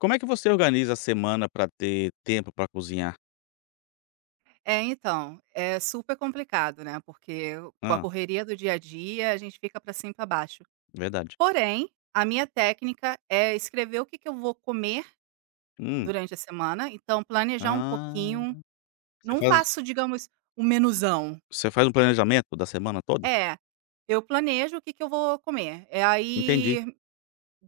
Como é que você organiza a semana para ter tempo para cozinhar? É, então, é super complicado, né, porque com a Ah, correria do dia a dia, a gente fica para cima e pra baixo. verdade. Porém, a minha técnica é escrever o que que eu vou comer Hum, durante a semana, então planejar um ah, pouquinho, você não faz faço, digamos, um menuzão. você faz um planejamento da semana toda? É, eu planejo o que que eu vou comer, é Entendi, aí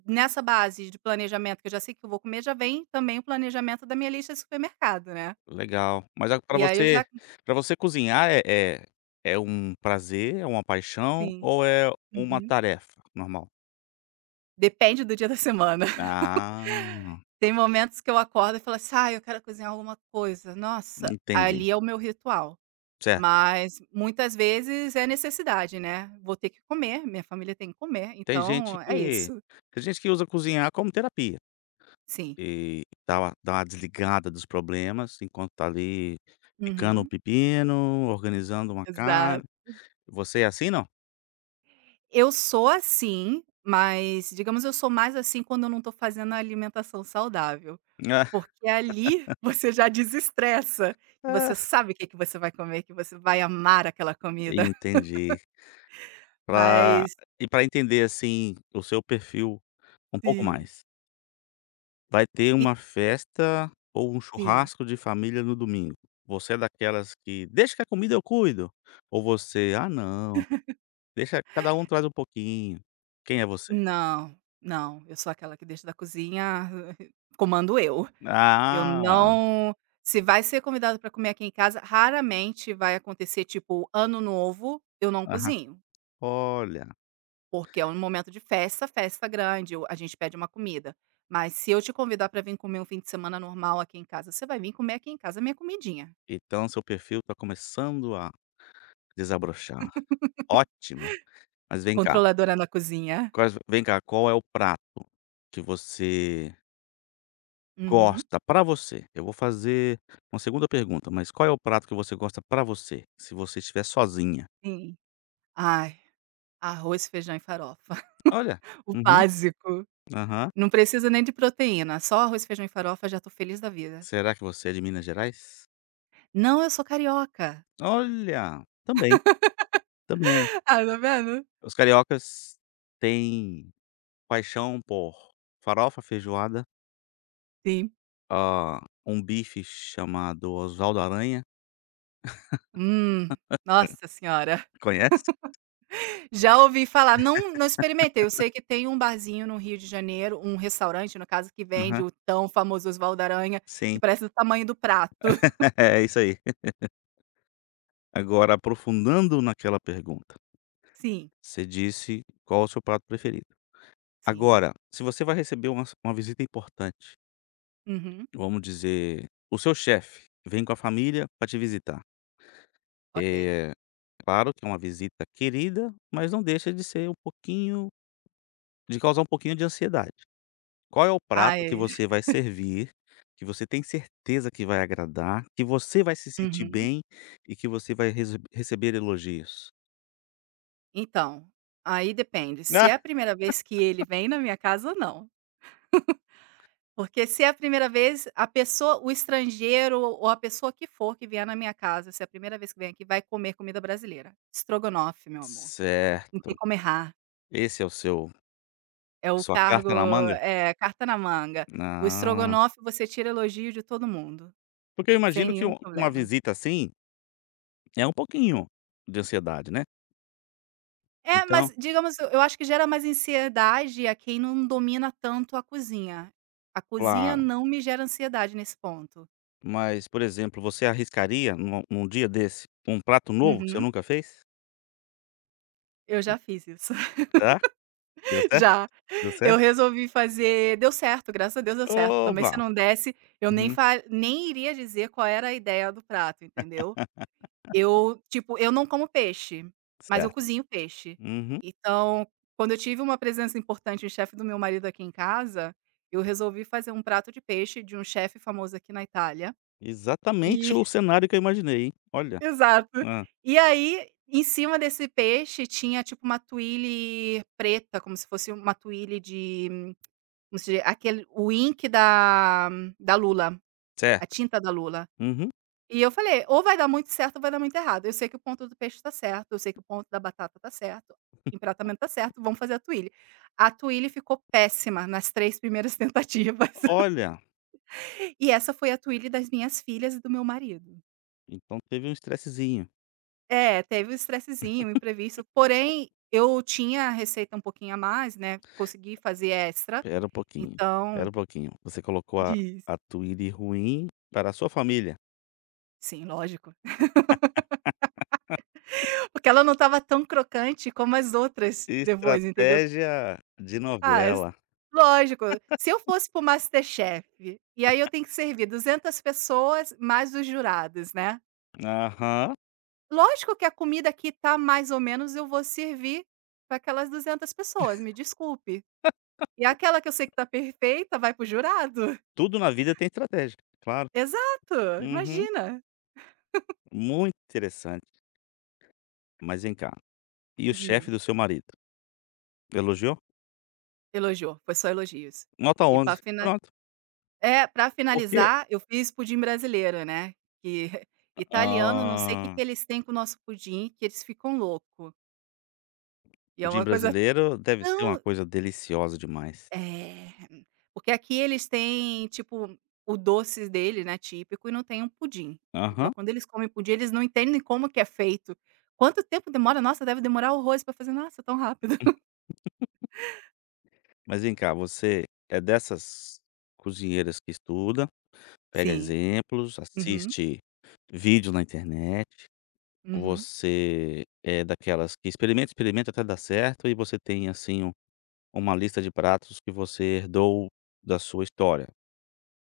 nessa base de planejamento que eu já sei que eu vou comer, já vem também o planejamento da minha lista de supermercado, né. legal. Mas a pra E aí eu já você para você cozinhar é é um prazer, é uma paixão Sim, ou é uma uhum. tarefa normal? Depende do dia da semana. Ah, Tem momentos que eu acordo e falo assim: "Ai, eu quero cozinhar alguma coisa". Nossa, entendi. ali é o meu ritual. Certo. Mas muitas vezes é necessidade, né. Vou ter que comer, minha família tem que comer, Tem gente então é que isso. tem gente que usa cozinhar como terapia. Sim. E dá uma desligada dos problemas, enquanto tá ali picando um Uhum. pepino, organizando uma carne. Exato. Você é assim, não? Eu sou assim, mas digamos, eu sou mais assim quando eu não tô fazendo a alimentação saudável, porque ali você já desestressa, e você Ah. sabe o que que você vai comer, que você vai amar aquela comida. Entendi. Pra Mas E para entender, assim, o seu perfil um pouco sim. mais, vai ter E uma festa ou um sim. churrasco de família no domingo. Você é daquelas que: "Deixa que a comida eu cuido", ou você: "Ah, não, deixa cada um traz um pouquinho". Quem é você? Não, não, eu sou aquela que deixa da cozinha, comando eu. Eu Ah, não Se vai ser convidado para comer aqui em casa, raramente vai acontecer, tipo, ano novo, eu não aham, cozinho, olha. porque é um momento de festa, festa grande, o a gente pede uma comida. Mas se eu te convidar para vir comer um fim de semana normal aqui em casa, você vai vir comer aqui em casa a minha comidinha. Então seu perfil está começando a desabrochar. Ótimo, mas vem cá, Controladora na cozinha. Qual é o prato que você Uhum, gosta pra você? Eu vou fazer uma segunda pergunta, mas qual é o prato que você gosta pra você, se você estiver sozinha? sim. Ai, arroz, feijão e farofa, Olha, o uhum, básico. aham. Não preciso nem de proteína, só arroz, feijão e farofa já tô feliz da vida. Será que você é de Minas Gerais? Não, eu sou carioca. Olha, também, também é. Ah, tá vendo? Os cariocas têm paixão por farofa, feijoada, Sim. hã, um bife chamado Oswaldo Aranha. Hum, nossa senhora. Conhece? Já ouvi falar, não não experimentei, eu sei que tem um barzinho no Rio de Janeiro, um restaurante no caso, que vende Aham, o tão famoso Osvaldo Aranha, que sim, parece do tamanho do prato. é isso aí. Agora aprofundando naquela pergunta, Sim, você disse qual é o seu prato preferido. sim. Agora, se você vai receber uma visita importante, Uhum, vamos dizer, o seu chefe vem com a família para te visitar, ok. é claro que é uma visita querida, mas não deixa de ser um pouquinho de causar um pouquinho de ansiedade. Qual é o prato que Ai, você vai servir, que você tem certeza que vai agradar, que você vai se sentir uhum. bem e que você vai receber elogios? Então, aí depende, se Né. é a primeira vez que ele vem na minha casa, não. Porque se é a primeira vez, a pessoa o estrangeiro ou a pessoa que for que vier na minha casa, se é a primeira vez que vem aqui, vai comer comida brasileira. Estrogonofe, meu amor, não tem Certo. como errar. Esse é o seu É o sua cargo carta na manga? Carta na manga. O Ah, estrogonofe você tira elogio de todo mundo, porque eu sem imagino que nenhum uma problema. visita assim, é um pouquinho de ansiedade, né. É, mas Então digamos, eu acho que gera mais ansiedade a quem não domina tanto a cozinha. A cozinha claro. não me gera ansiedade nesse ponto. Mas, por exemplo, você arriscaria num dia desse, um prato novo que você Uhum, nunca fez? eu já fiz isso. Hã? Deu certo? Já. Deu Eu certo? resolvi fazer, deu certo, graças a Deus deu certo. Também Oba! se não desse, eu nem Uhum. fa nem iria dizer qual era a ideia do prato, entendeu. Eu, tipo, eu não como peixe, mas eu Certo. cozinho peixe. Uhum. Então, quando eu tive uma presença importante, o chefe do meu marido aqui em casa, eu resolvi fazer um prato de peixe de um chefe famoso aqui na Itália. Exatamente E o cenário que eu imaginei, hein. Olha. exato. Hã. E aí, em cima desse peixe tinha tipo uma tuile preta, como se fosse uma tuile de... Como se di aquele o ink da lula, a Certo. tinta da lula. Uhum. E eu falei: "Ou vai dar muito certo ou vai dar muito errado. Eu sei que o ponto do peixe está certo, eu sei que o ponto da batata está certo, empratamento está certo, vamos fazer a tuile". A tuile ficou péssima nas 3 primeiras tentativas. Olha, E essa foi a tuile das minhas filhas e do meu marido. então teve um estressezinho. É, teve um estressezinho, um imprevisto, porém eu tinha a receita um pouquinho a mais, né, consegui fazer extra, Espera um pouquinho, espera então um pouquinho. Você colocou diz. a Twilly ruim para a sua família. Sim, lógico. Porque ela não estava tão crocante como as outras depois, entendeu? Estratégia de Ah, s novela. Lógico, se eu fosse para o Masterchef, e aí eu tenho que servir 200 pessoas, mais os jurados, né. Aham. Lógico que a comida que tá mais ou menos, eu vou servir para aquelas 200 pessoas, me desculpe. E aquela que eu sei que tá perfeita vai para o jurado. Tudo na vida tem estratégia, claro. Exato, Uhum. imagina. Muito interessante. Mas vem cá, e o chefe Diz, do seu marido? Elogiou? elogiou, foi só elogios. Nota E para 11. fina Pronto. É, pra Por quê? finalizar, eu fiz pudim brasileiro, né, que italiano não sei o que Ah, que eles têm com o nosso pudim, que eles ficam louco. E é uma pudim coisa brasileiro deve ser uma tão... coisa deliciosa demais. é, porque aqui eles têm, tipo, o doce dele, né, típico, e não tem um pudim. Então Aham. quando eles comem pudim, eles não entendem como que é feito. Quanto tempo demora? Nossa, deve demorar horrores pra fazer. Nossa, tão rápido. Mas vem cá, você é dessas cozinheiras que estuda, pega Sim. exemplos, Uhum, assiste vídeos na internet, uhum. você é daquelas que experimenta, experimenta até dar certo e você tem, assim, uma lista de pratos que você herdou da sua história?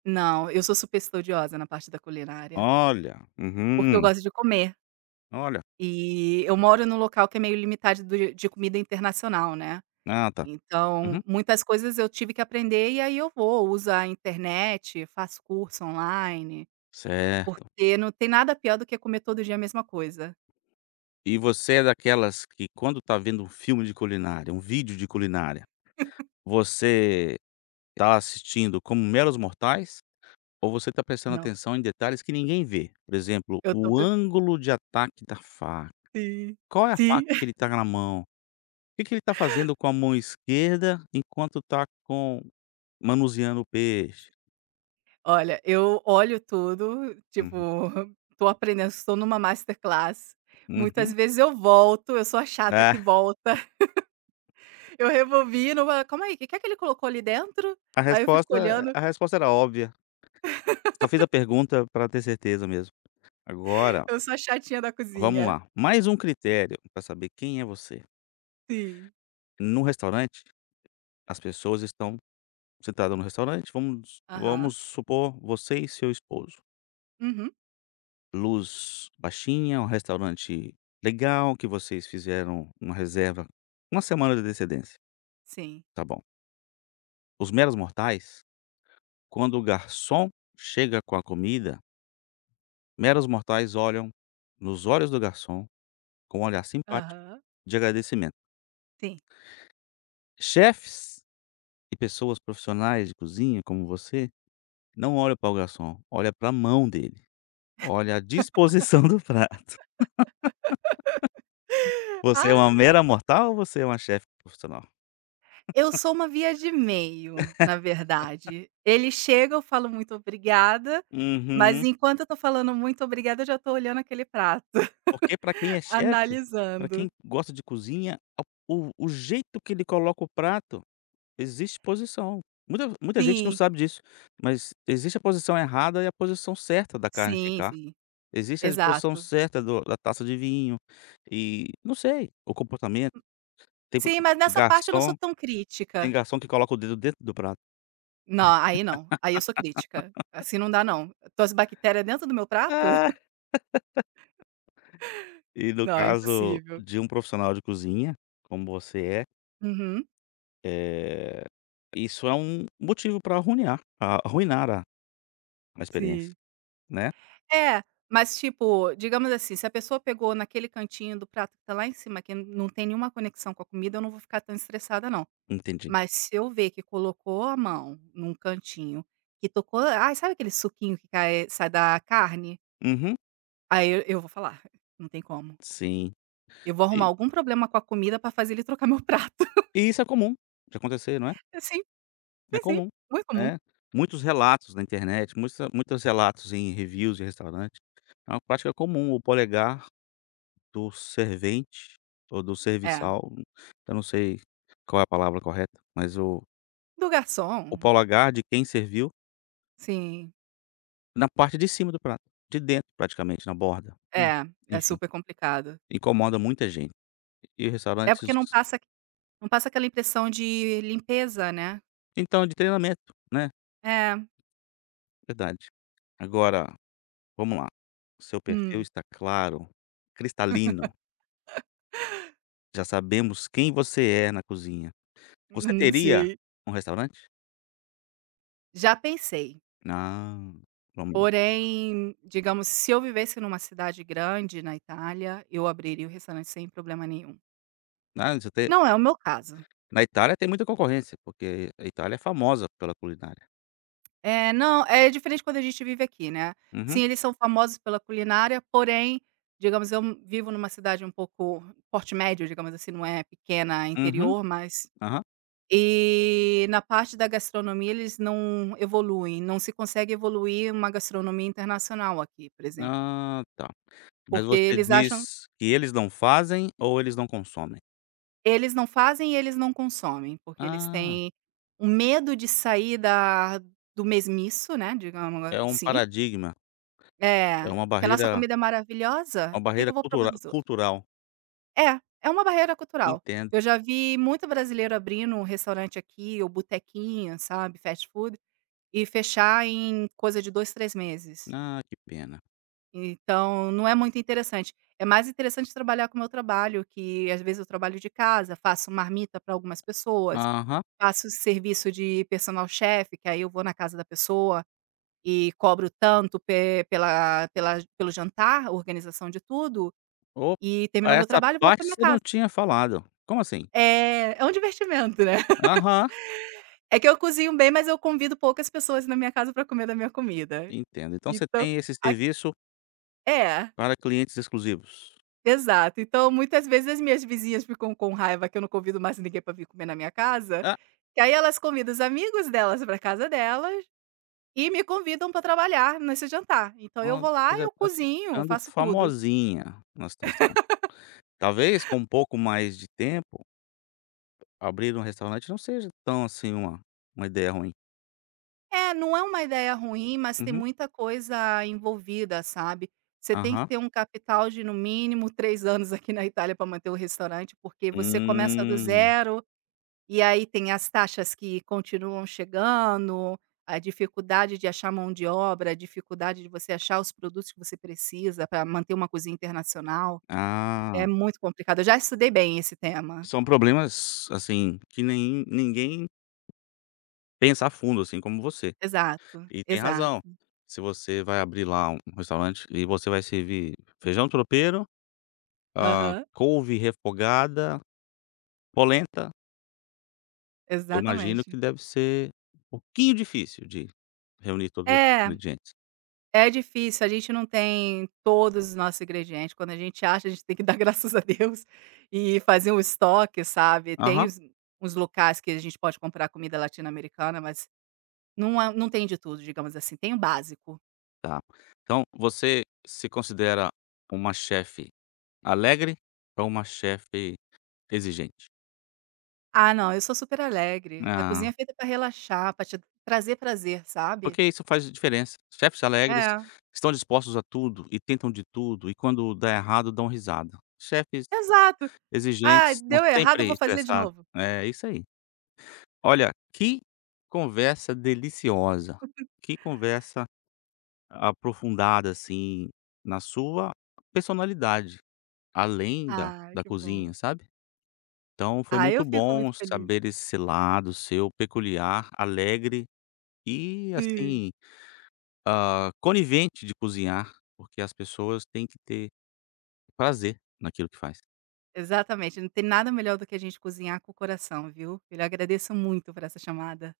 Não, eu sou super estudiosa na parte da culinária, Olha, porque eu uhum, gosto de comer. olha, E eu moro num local que é meio limitado do de comida internacional, né, ah, tá, uhum, então muitas coisas eu tive que aprender e aí eu vou, uso a internet, faço curso online, certo. porque não tem nada pior do que comer todo dia a mesma coisa. E você é daquelas que quando tá vendo um filme de culinária, um vídeo de culinária, você tá assistindo como meros mortais? Ou você está prestando Não, atenção em detalhes que ninguém vê. Por exemplo, eu tô o pre ângulo de ataque da faca. Sim, Qual é a sim. faca que ele está na mão? O que que ele está fazendo com a mão esquerda enquanto está com manuseando o peixe? Olha, eu olho tudo, tipo, Uhum, tô aprendendo, estou numa masterclass, muitas uhum. vezes eu volto, eu sou a chata que É, volta, eu rebobino, "Calma aí, o que que é que ele colocou ali dentro?" Aí eu fico olhando. a resposta era óbvia. Só fiz a pergunta para ter certeza mesmo. Agora, Eu sou a chatinha da vamos cozinha. lá, mais um critério para saber quem é você. Sim. No restaurante, as pessoas estão sentadas no restaurante, Aham. vamos supor você e seu esposo. Uhum. Luz baixinha, um restaurante legal que vocês fizeram uma reserva uma semana de antecedência, Sim. tá bom. Os meros mortais, quando o garçom chega com a comida, meros mortais olham nos olhos do garçom com um olhar simpático Aham. de agradecimento. Sim. Chefes e pessoas profissionais de cozinha como você, não olham para o garçom, olha para a mão dele, olha a disposição do prato. Você é uma Ah! mera mortal ou você é uma chefe profissional? Eu sou uma via de meio, na verdade. Ele chega, eu falo muito obrigada, mas Uhum. enquanto eu tô falando muito obrigada, eu já tô olhando aquele prato. Porque para quem é chefe, para quem Analisando. gosta de cozinha, a o jeito que ele coloca o prato, existe posição. Muita gente não Sim, sabe disso, mas existe a posição errada e a posição certa da carne sim, ficar. sim. Existe a posição Exato. certa do da taça de vinho e não sei, o comportamento. Tem po- Sim, mas nessa parte eu não sou garçom tão tem crítica. garçom que coloca o dedo dentro do prato. Não, aí não. Aí eu sou crítica. Assim não dá não. Tuas bactérias dentro do meu prato? Ah! E no Não, é caso impossível. de um profissional de cozinha, como você é, Uhum. eh, isso é um motivo para arruinar a uma experiência, Sim. né? É, mas tipo, digamos assim, se a pessoa pegou naquele cantinho do prato que tá lá em cima, que não tem nenhuma conexão com a comida, eu não vou ficar tão estressada não. Entendi. Mas se eu ver que colocou a mão num cantinho, que tocou ai, sabe aquele suquinho que cai sai da carne? Uhum, Aí eu vou falar: "Não tem como". sim. Eu vou arrumar E algum problema com a comida pra fazer ele trocar meu prato. e isso é comum de acontecer, não é? Sim, É sim, sim, comum, muito comum. é. Muitos relatos na internet, muita muitos relatos em reviews de restaurante, é uma prática comum, o polegar do servente ou do É. serviçal, eu não sei qual é a palavra correta, mas Do o garçom, polegar de quem serviu sim. na parte de cima do prato, de dentro praticamente, na borda. É, é Enfim, super complicado. incomoda muita gente e É restaurantes porque não passa aquela impressão de limpeza, né. então, de treinamento, né? É, Verdade. Agora, vamos lá. O seu perfil hum, está claro, cristalino, já sabemos quem você é na cozinha. Você teria sim. um restaurante? Já pensei, Não. Vamos lá. porém, digamos, se eu vivesse numa cidade grande na Itália, eu abriria o restaurante sem problema nenhum. Ah, você tem Não é o meu caso. na Itália tem muita concorrência, porque a Itália é famosa pela culinária. É, não, é diferente quando a gente vive aqui, né. Uhum, Sim, eles são famosos pela culinária, porém, digamos, eu vivo numa cidade um pouco porte médio, digamos assim, não é pequena uhum, interior, mas aham. e na parte da gastronomia eles não evoluem, não se consegue evoluir uma gastronomia internacional aqui, por exemplo. Ah, tá. Mas Porque você eles acham diz que eles não fazem ou eles não consomem? Eles não fazem e eles não consomem, porque eles Ah, têm um medo de sair da do mesmiço, né, digamos é um assim. paradigma, é É, porque a nossa comida é maravilhosa, uma por que que barreira eu vou provar dos outros? cultural. É, é uma barreira cultural. Entendo. Eu já vi muito brasileiro abrindo um restaurante aqui ou botequinha, sabe, fast food, e fechar em coisa de 2 3 meses. Ah, que pena. Então, não é muito interessante. É mais interessante trabalhar com o meu trabalho, que às vezes eu trabalho de casa, faço marmita para algumas pessoas, Aham. faço serviço de personal chef, que aí eu vou na casa da pessoa e cobro tanto pe pela pela pelo jantar, organização de tudo, Opa, e terminou meu essa trabalho, volto para parte minha você não casa. tinha falado. Como assim? É, é um divertimento, né. Aham, É que eu cozinho bem, mas eu convido poucas pessoas na minha casa para comer da minha comida. entendo. Então você Então, tem esse a serviço É. para clientes exclusivos. Exato. Então, muitas vezes as minhas vizinhas ficam com raiva que eu não convido mais ninguém para vir comer na minha casa, Ah, que aí elas convidam os amigos delas para casa delas e me convidam para trabalhar nesse jantar. Então eu vou nossa, você lá, já eu está cozinho, ficando faço tudo. famosinha na situação. Talvez com um pouco mais de tempo, abrir um restaurante não seja tão assim uma ideia ruim. É, não é uma ideia ruim, mas tem Uhum. muita coisa envolvida, sabe. Você tem que Aham. ter um capital de no mínimo 3 anos aqui na Itália para manter o restaurante, porque você começa do Hum. zero. E aí tem as taxas que continuam chegando, a dificuldade de achar mão de obra, a dificuldade de você achar os produtos que você precisa para manter uma cozinha internacional. É Ah, muito complicado. Eu já estudei bem esse tema. são problemas, assim, que nem ninguém pensa a fundo, assim como você. Exato, E tem razão. exato. Se você vai abrir lá um restaurante e você vai servir feijão tropeiro, Aham, couve refogada, polenta, eu imagino exatamente. que deve ser um pouquinho difícil de reunir todos os É, ingredientes. é difícil, a gente não tem todos os nossos ingredientes. Quando a gente acha, a gente tem que dar graças a Deus e fazer um estoque, sabe? Tem Aham, os, uns locais que a gente pode comprar comida latino-americana, mas não tem de tudo, digamos assim, tem o básico. tá. Então você se considera uma chefe alegre ou uma chefe exigente? Ah, não, eu sou super alegre, a Ah, cozinha é feita para relaxar, para te trazer prazer, sabe. porque isso faz diferença. Chefes alegres É, estão dispostos a tudo e tentam de tudo e quando dá errado dão risada. Chefes exato. "Ah, exigentes, estão deu errado, eu sempre vou fazer de estressados, novo". né. É isso aí. Olha, que conversa deliciosa, que conversa aprofundada, assim, na sua personalidade, além Ah, da que bom. cozinha, sabe. Então foi Ah, muito eu fico muito bom feliz. saber esse lado seu peculiar, alegre e, Sim, assim, conivente de cozinhar, porque as pessoas têm que ter prazer naquilo que faz. exatamente, não tem nada melhor do que a gente cozinhar com o coração, viu. Eu lhe agradeço muito por essa chamada.